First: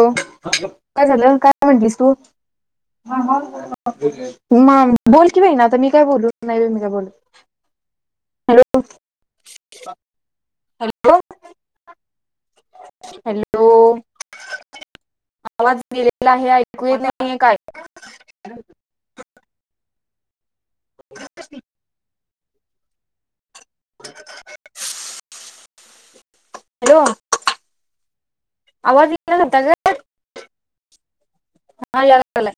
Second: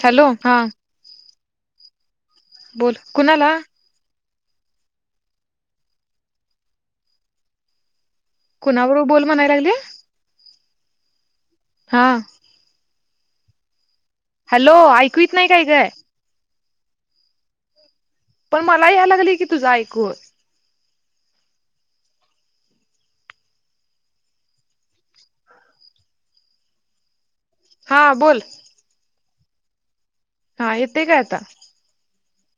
हो हॅलो हा काय झालं? काय म्हंटलीस तू? बोल कुणाला म बोल की बाई ना, आता मी काय बोलू? नाही बाई मी काय बोलत? कुणाबरोबर बोल म्हणाय लागले? हॅलो. हा. हॅलो, हॅलो ऐकू येत नाही काय आवाज काय गेलेला आहे. ऐकू येत नाहीये काय? पण मला याय लागलय की, तुझ ऐकूू [inaudible] हॅलो हा बोल. [unintelligible] हा येते का आता. चला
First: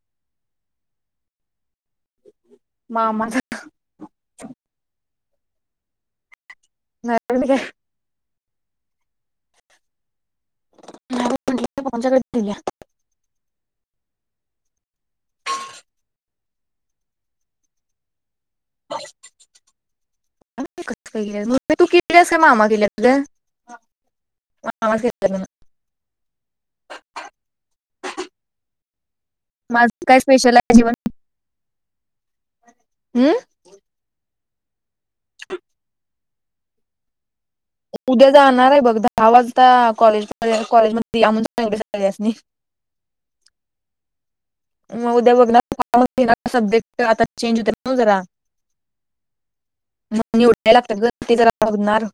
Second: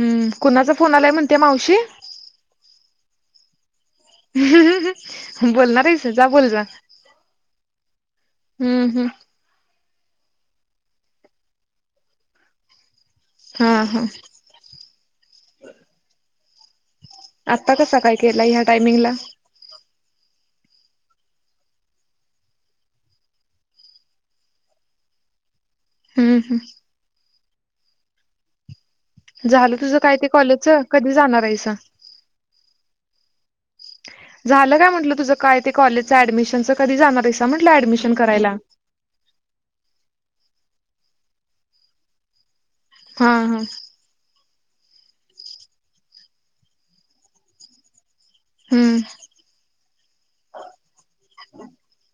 हम्म कुणाचा फोन आलाय म्हणते मावशी. मामाचा बोलणार आहेस. जा बोल जा. [unintelligible] हम्म हम्म [unintelligible] हा हा [inaudible] आता कसा काय केला ह्या टायमिंगला. [unintelligible] आवाज येतोय म्हण. हम्म हम्म झाल तुझ माझं काय ते स्पेशल आहे कॉलेजच जेवण कधी जाणार आहेसा. हम्म झालं काय म्हटलं तुझं काय ते कॉलेजं ऍडमिशनच कधी जाणार आहेस. उद्या जाणार आहे बघ दहा वाजता कॉलेजला. कॉलेजमध्ये या म्हणुन सांगितले सगळ्यांसनी. हा हा मग उद्या बघ ना सब्जेक्ट आता चेंज होत ना जरा. हम्म [unintelligible]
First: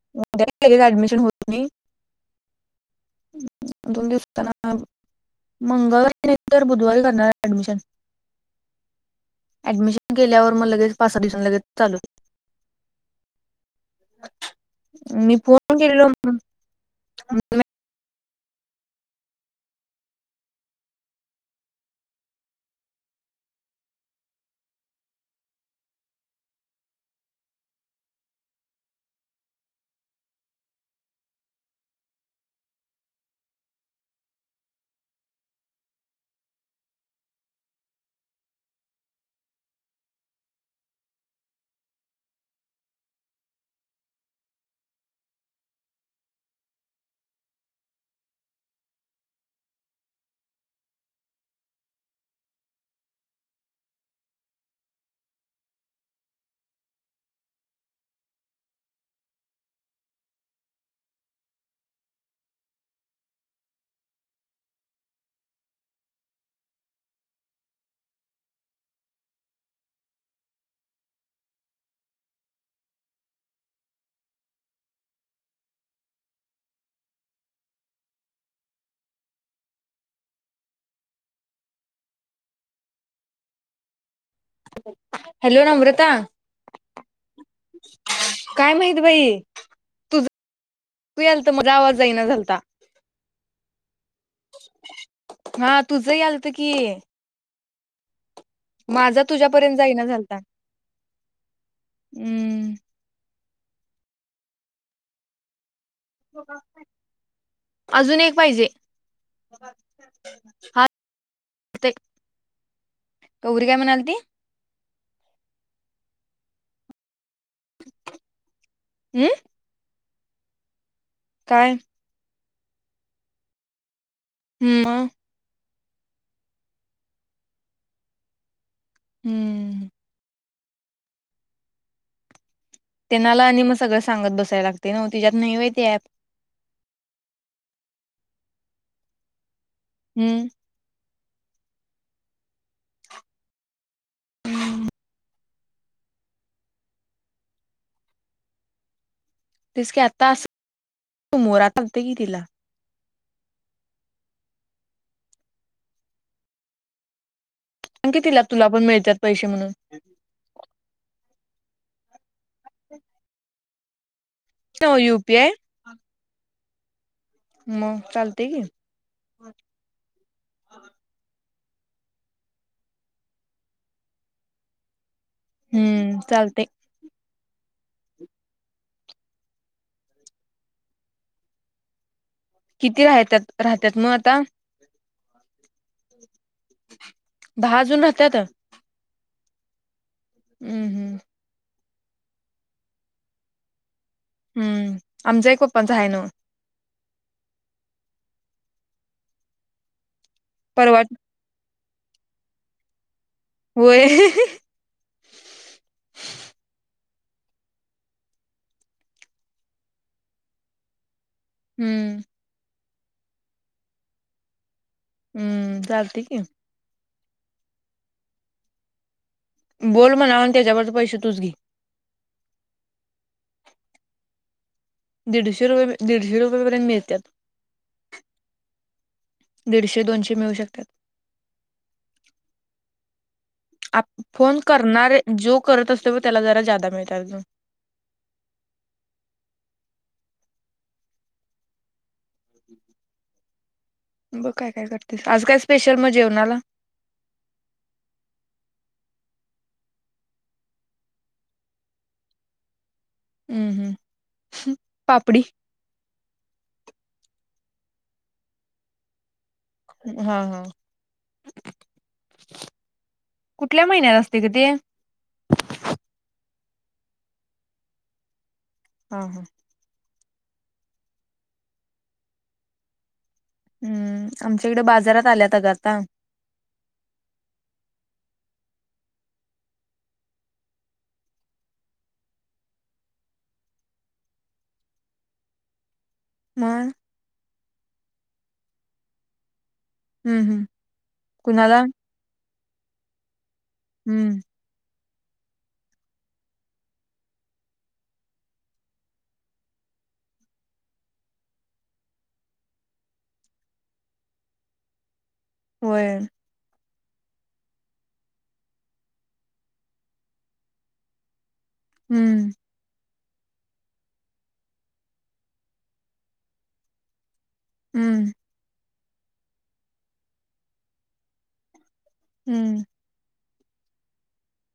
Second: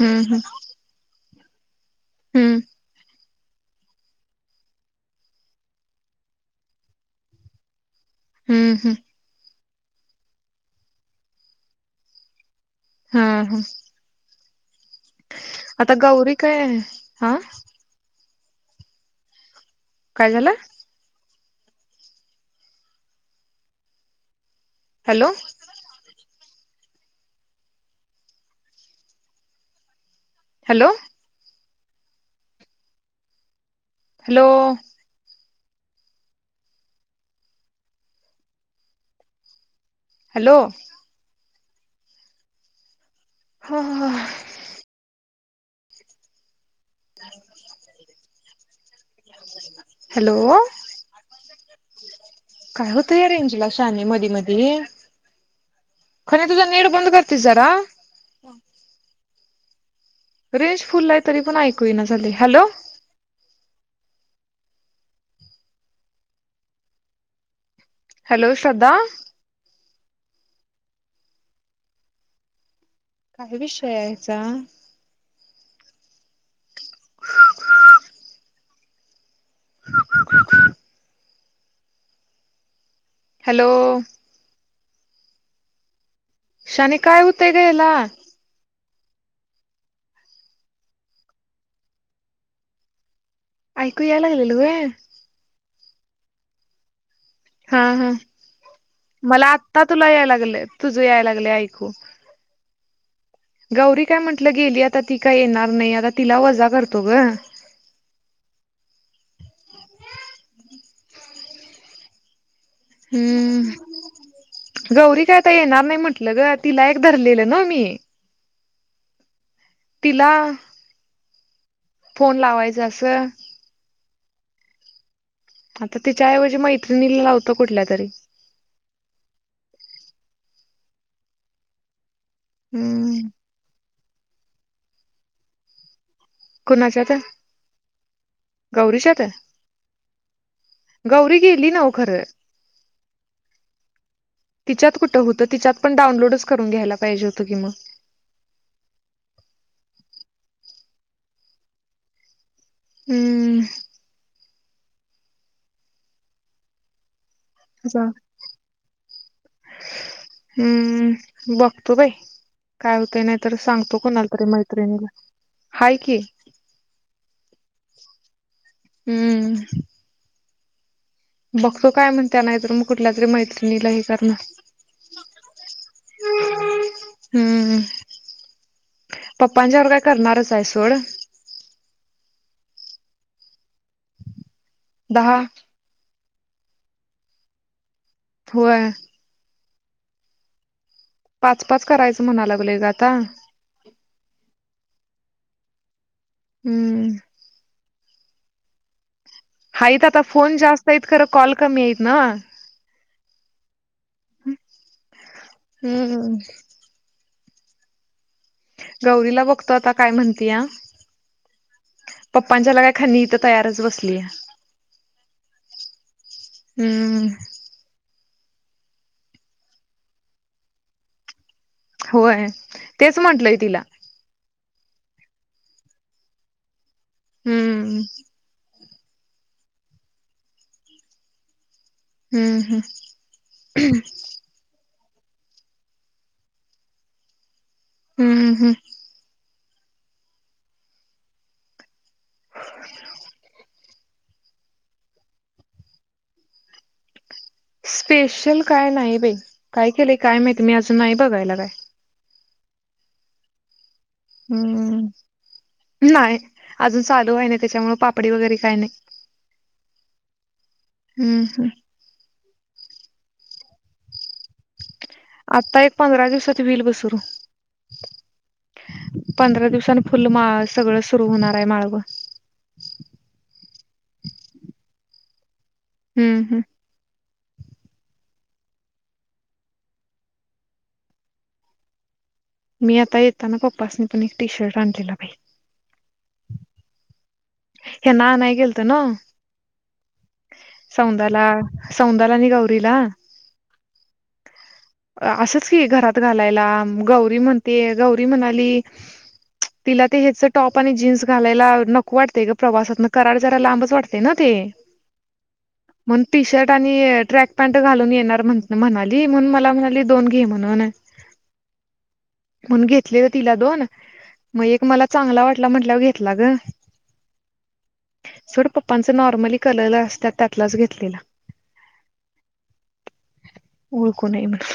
हम्म हम्म हम्म दोन दिवसना मंगळारी तर बुधवारी करणार एडमिशन. हम्म हम्म ऍडमिशन केल्यावर मग लगेच पाचसा दिवसन लगेच चालू. हा हा मी फोन आता केलेलं गौरी काय हा म्हणुन काय झाल. Hello hello hello hello [unintelligible] [inaudible] hello काय होत या रेंज ला शाने मधी मधी खणि तुझ नेट बंद करतीस जरा. रेंज फुल आहे तरी पण ऐकू येईना झाले हॅलो हॅलो श्रद्धा काय विषय याचा [unintelligible] हॅलो हॅलो नम्रता शाने काय होतंय ग याला काय माहित एकी बाई तुझं याल तर मला आवाज जाईना झालता. ऐकू यायला लागलेले वय. हा तुझं ही आलत की. हा हा. माझा मला तुझ्यापर्यंत आता जाईना तुला याय झालता लागले तुझ यायला लागले ऐकू. हम्म गौरी काय म्हंटलं गेली आता ती काय येणार नाही. आता तिला वजा करतो ग अजून एक पाहिजे. हो ते. [unintelligible] हम्म. गौरी काय आता येणार नाही म्हंटलं ग तिला एक धरलेलं. नो मी. हम्म. तिला काय? कोण लावायचं अस? म आता तिच्या ऐवजी मैत्रिणीला लावत कुठल्या तरी. हम्म हम्म त्यांनाला आणि मग सगळं सांगत बसायला लागतय. ते तुझ्यात नाही काय ते ॲप. कुणाच्यात गौरीच्यात? हम्म. गौरी गेली नव खरं. तिच्यात कुठ होत तिच्यात पण डाउनलोडच करून घ्यायला पाहिजे होत की मग. [unintelligible] तेच की आता अस मोरात की तिला [unintelligible] हम्म. जा अ कि तिला तुला पण मिळतात पैसे म्हणून. हम्म बघतो बाई काय होते नाही तर सांगतो कोणाला मैत्रिणीला युपीआय हाय की. मग चालतेय की, हम्म बघतो काय म्हणत्या नाहीतर, मग कुठल्या तरी मैत्रिणीला हे करणार. हम्म चालतय. हम्म. पप्पांच्या वर काय करणारच आहे सोड. किती हाय त्यात राहत्यात मग आता. दहा. दहा जण होय. हम्म हम्म पाच, पाच करायचं म्हणाय लागलोय ग आता. हम्म, आमच्या एक पप्पांचा हाय नव. हम्म. हायत आता, फोन जास्त परवा आहेत, खरं कॉल कमी आहेत ना. होय हम्. गौरीला बघतो आता काय म्हणत्या, हम्म पप्पांच्याला काय खनी इथ तयारच बसली या.. हम्म. चालतय की. हम्म. बोल म्हणाव आणि त्याच्यावरच पैसे तुच घे. होय. तेच म्हंटलय तिला. दीडशे रुपये, दिडशे रुपयेपर्यंत मिळ हम्म. दीडशे, दोनशे मिळू शकत्यात. हम्म हम्म आप फोन करणारे. जो करत असतोय बघ त्याला जरा जादा मिळतात अजून. हम्म, हम्म. [unintelligible] बग काय काय करतीस,, आज काय स्पेशल मग जेवणाला. स्पेशल काय नाही बाई,, काय केलंय काय माहिती मी अजून नाही बघायला काय. हम्म, हम्म. पापडी हम्म नाही. अजून चालू व्हाय नाही त्याच्यामुळ पापडी वगैरे काय नाही. हा हा. हम्म हम्म कुठल्या महिन्यात असतंय ग ते. आता एक पंधरा दिवसात वहील बघ सुरू हा हा पंधरा दिवसानी फुलं माळव सगळं सुरू होणार आहे माळवं. हम्म, आमच्या इकडं बाजारात आल्यात अगं आ. हम्म हम्म. मी आता ऐताना पप्पसनी पन एक टि शरटं आनलेला बाई. मा. हे ना नआनाय गेलत ना हम्म हम्म सौंदाला कुणाला सौंदाला नि गाऊ. रीला. हम्म. असंच की घरात घालायला गौरी म्हणती, गौरी म्हणाली. तिला ते हच टॉप आणि जीन्स घालायला नको वाट ग प्रवासातन कराड जरा लांबच वाटतय ना ते होय म्हणून टि शरट. णी ट्रॅक पॅ्ट घालून येणार म्हणाली, म्हणून मला म्हणाली दोन घे म्हणून. हम्म. घेतले व तिला दोन, मग एक मला चांगला वाटला म्हंटलाव घेतला ग. हम्म. आप्ांच नॉर्मली कलर असतात त्यातलाच घेतलेला. हम्म. ओळकू नये म्हणून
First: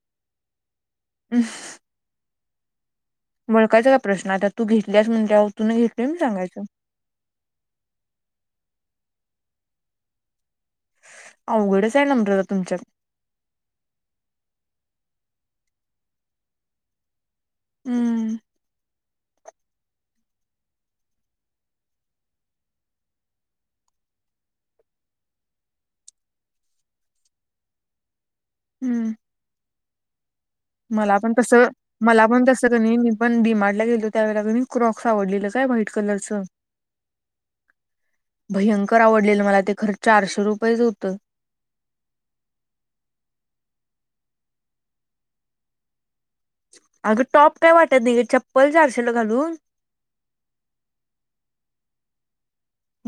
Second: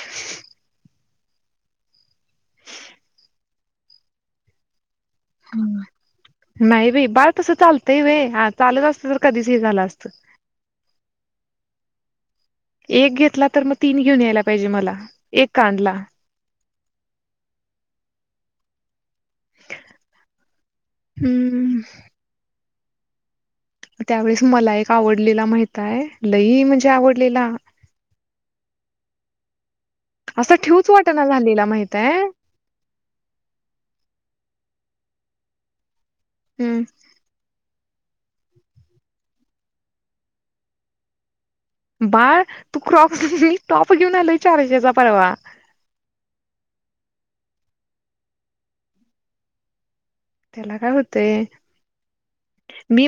हम्. वळखायचा काय प्रश्नय त्यात, तू घेतलीस म्हणल्याव तुून घेतलयस मनुन सांगायचं. तस चालतंय वय हा चालत असतं तर कधीच हे झालं असत. अवघडच आहे नम्रता तुमच्यात एक घेतला तर मग तीन घेऊन यायला पाहिजे मला. एक कांडला. हम्म. हम्म. त्यावेेळेस मला एक आवडलेला माहित आहे लई म्हणजे आवडलेला हम्म. असा ठेवूच मला वाटना पण तस झालेला माहित आहे मला पण तसं कनी मी पण डीमारडला गेलो त्या वेळे कणी क्रॉक्स आवडली तर काय वाईट कलरचं. हम्म भयंकर आवडलेल मला ते खर्च चारशे रुपयेच होतं. बाळ तू क्रॉप मी टॉप घेऊन आलोय चारशेचा परवा अगं टॉप काय वाटत नाही चप्पल चारशेला घालून त्याला काय होतेय.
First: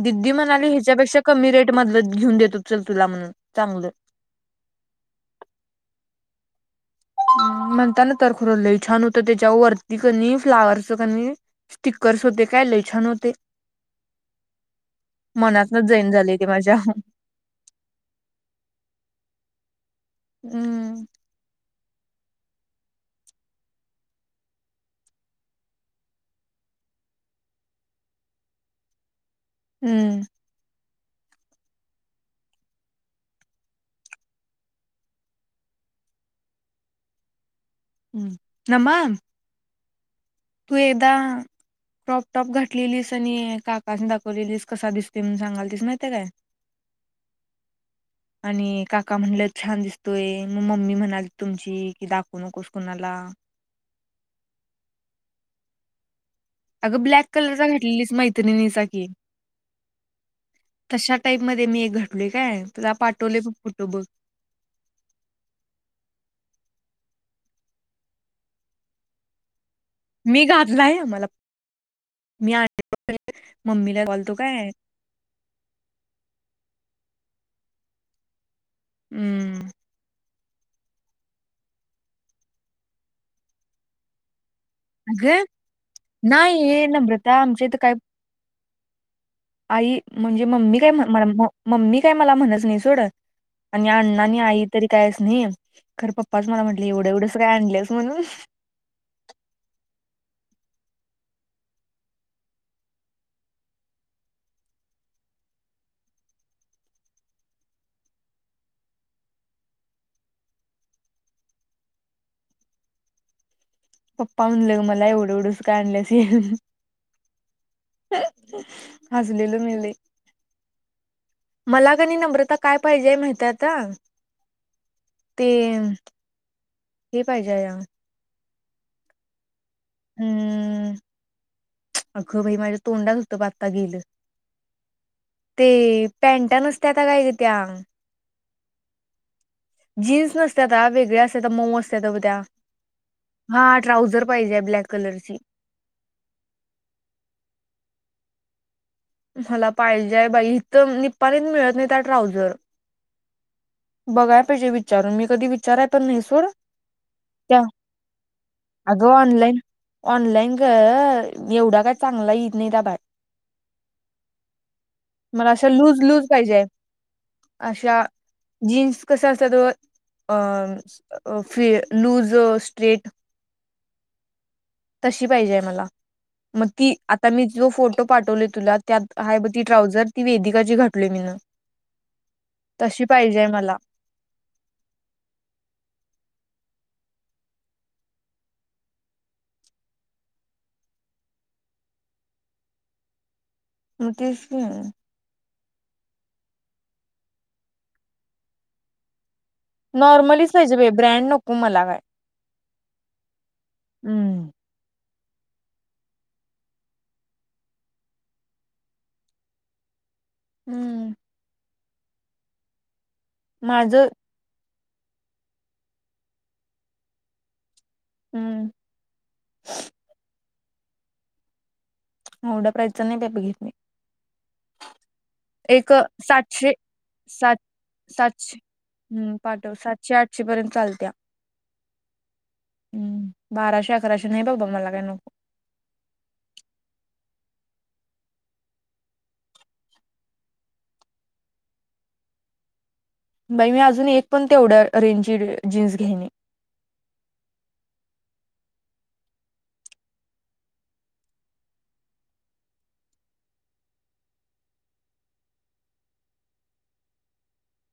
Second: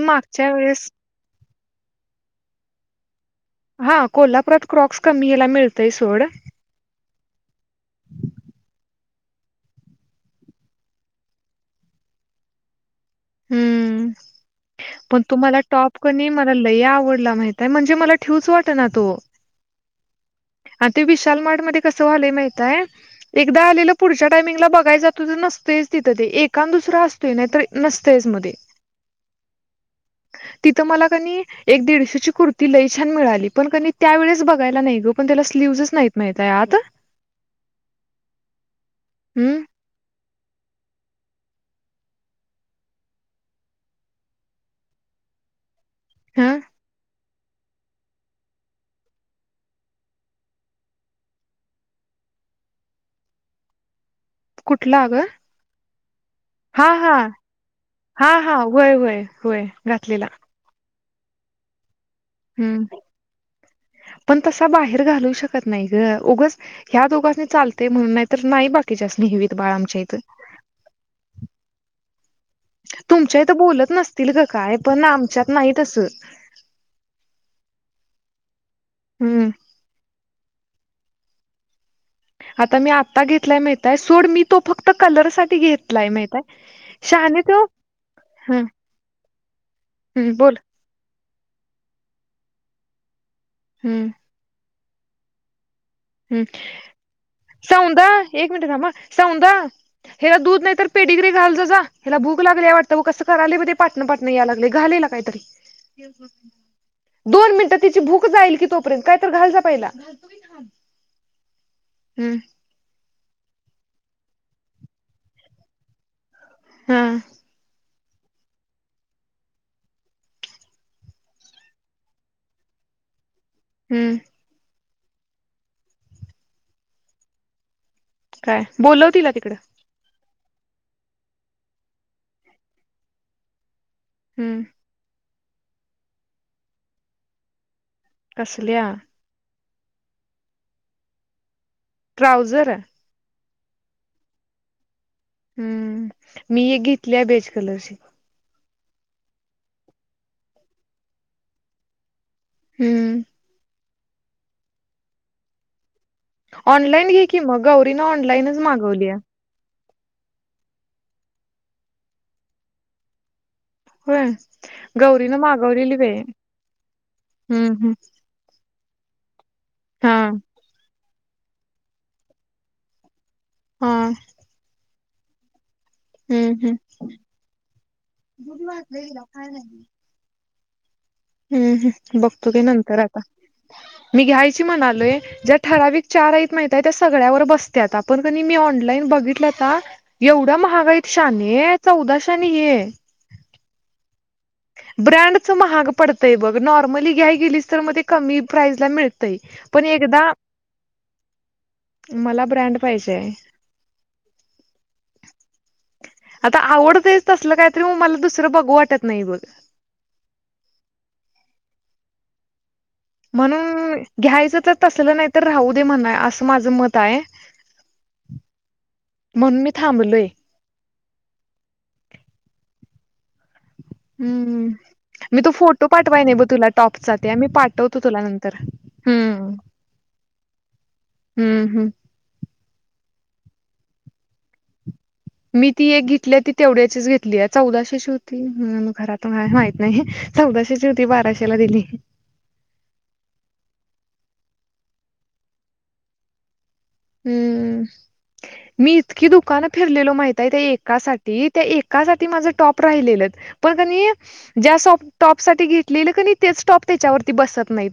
दिद्दी म्हणाली ह्याच्यापेक्षा कमी रेट मध घेऊन देतो चल तुला म्हणून चांगलं हा कोल्हापुरात क्रॉक्स कमी याला मिळतय सोड. म्हणता ना तर खुरोलं छान होतं त्याच्या वरती क फ्लावरच कनी स्टिक करस होते काय लय छान हो. हम्म. पण तो मला मनातन टॉप जैन कनी झाले ते मला माझ्या लया आवडला. माहितय, म्हणजे मला ठेवूच वाटना तो अ ते हम्म विशाल मार्टमध्ये कसं व्हालय माहिताय, एकदा आलेलं पुढच्या टायमिंगला बघाय जातो तर नसतयच तिथं ते एका न दूस सरं असतोय नाहीत तर नसतयच मध्ये हम्म मला कनई, एक दीडशे ची कुर्ती लई छान मिळाली, पण कनई तिथं पण त्याला स्लीव्हजच नाहीत माहितय आत हम्म [unintelligible] तू येदा टॉप- टॉप घातलेलीस आणि काकास दाखवलेलीस, कसा दिसतय म्हनून सांगालतिस ना [unintelligible] काय हा [unintelligible] आणि काका म्हणले छान दिसतोय, मग मम्मी म्हणाली तुमची कि, दाखवू नकोस कुणाला. हा कुठला ग? हा अगं हा, ब्लॅक कलरचा घातलेलीस हा हा, मैत्रिणीचा होय- की होय, होय घातलेला. तशा टाईप मध्ये मी घट हम् पण तसा बाहेर घालू शकत नाही ग, उगच ह्या दोघांस्नि चालतय म्हनून, नाही तर नाही बाकीच्यास्नि [unintelligible] मी घातलाय, आम्हाला तुमच्या इथ बोलत मम्मीला नसतील बोलतो ग काय, पण आमच्यात नाही तसं हम्म आता मी आता घेतलाय, माहिताय सोड मी तो फक्त कलर अगं साठी घेतलाय माहितय, नाही हे नम्रता शहाने तो आमच्या इथं काय आई हम्म म्हणजे बोल मम्मी काय म्ह मम्मी काय मला म्हणत नाही सोड आणि हम्म अण्णा आणि आई तरी कायच नाही खरं हम्, पप्पाच मला म्हटले एवढं एवढंच काय आणलंस सौंदा म्हणून एक मिनट थांब अ, सौंद हेला दूध नाही तर पेडीग्री घालजा जा, हला भूक लागले वाटत. कसं कराले म ते पाटणं पाटणं या लागलय घा ल काहीतरी. दोन मिनिटं, तिची भूक जाईल कि तोपर्यंत, काय तर घाल जा पाहिला. हम् पप्पा म्हणलं मला, एवढं - एवढंच का आणल्यास ये [unintelligible] ह [unintelligible] हसलेलो मी लय. मला काणी नम्रता काय पाहिजे, माहित हम्म ते, हे पाहिजे या काय, बोलव तीला तिकडं. हम्म, आग बाई माझ्या तोंडात होतं आता गेलं. हम् ते पॅनटा नसत्याता काय ग? त्या कसल्या? जीन्स नसत्याता, वेगळ्या असत्याता, मऊ अस ट्राउजर? हा ट्राऊझर पाहिजे, ब्लॅक कलरची हम्म, मी एक घेतली बेच कलरची. मला पाहिजेय बाई, इथ, निपाणीत मिळत नाहीत्या ट्राऊझर. हम्म बघाय पाहिजे विचारून, मी कधी विचाराय पण नाही सोड, ऑनलाईन घे की त्या मग गौरीनं ऑनलाईनच मागवली अगं, आहे ऑनलाईन ऑनलाईन ग, एवढा काय चांगला येत नाहीता [unintelligible] होय गौरीनं मला अशा मागवलेली लूज बाई लूज पाहिजे हम्म हम्म अशा जीन्स कसा असत हा त लूज स्ट्रेट हा. तशी पाहिजे मला हम्म मग हम्म ती आता मी जो फोटो पाठवले तुला त्यात हाय ब ती ट्रॉझर ती वेदिका ची हम्म हम्म बघतो की नंतर तशी आता पाहिजेय मला मी घ्यायची म्हणालोय ज्या ठराविक चार हायेत मा त्या सगळ्यावर बसत आपण क मी ऑनलाइन बघितल्या आता एवढा महाग हयात शहाणे ये चौदाशे नि ये नतीेश. ब्रँडच महाग पडतय बघ नॉर्मली घ्या गेलीस तर मग ते कमी प्राईजला मिळतय. नॉर्मली पाहजे बाई ब्रँड नको मला काय मला ब्रँड पाहिजे हम्म. आता आवडत तसलं काहीतरी मग मला दुसरं बघू वाटत नाही बघ. हम्म. म्हणून माझं घ्यायचं तर असलं नाही तर राहू दे म्हण असं माझ मत आहे. हम्म म्हणून मी थांबलोय एवढ्या प्राइजच नाही बाई बघितली हम्म. मी तो फोटो एक पाठवाय नाही ब तुला सातशे टॉपचा ते मी सात पाठवतो तुला सातशे नंतर ह हम्म पाठव सातशे आठशे पर्यंत चालत्या. हम्म हम्म. हम्म बाराशे अकराशे नाही बबा मला काय मी ती एक घेतली ती तेवढ्याचीच घेतली आहे चौदाशेची होती घरात कोणाला माहित नाही. चौदाशेची होती बाराशेला दिली. बाई मी अजून एक पण तेवढ्या रेंजची जीन्स घ्याने हम्म. मी इतकी दुकानं फिरलेलो माहित आहे त्या एकासाठी त्या एकासाठी माझ टॉप राहिलेलं. पण क ज्या स टॉप साठी घेतलेलं क तेच टॉप त्याच्यावरती बसत नाहीत.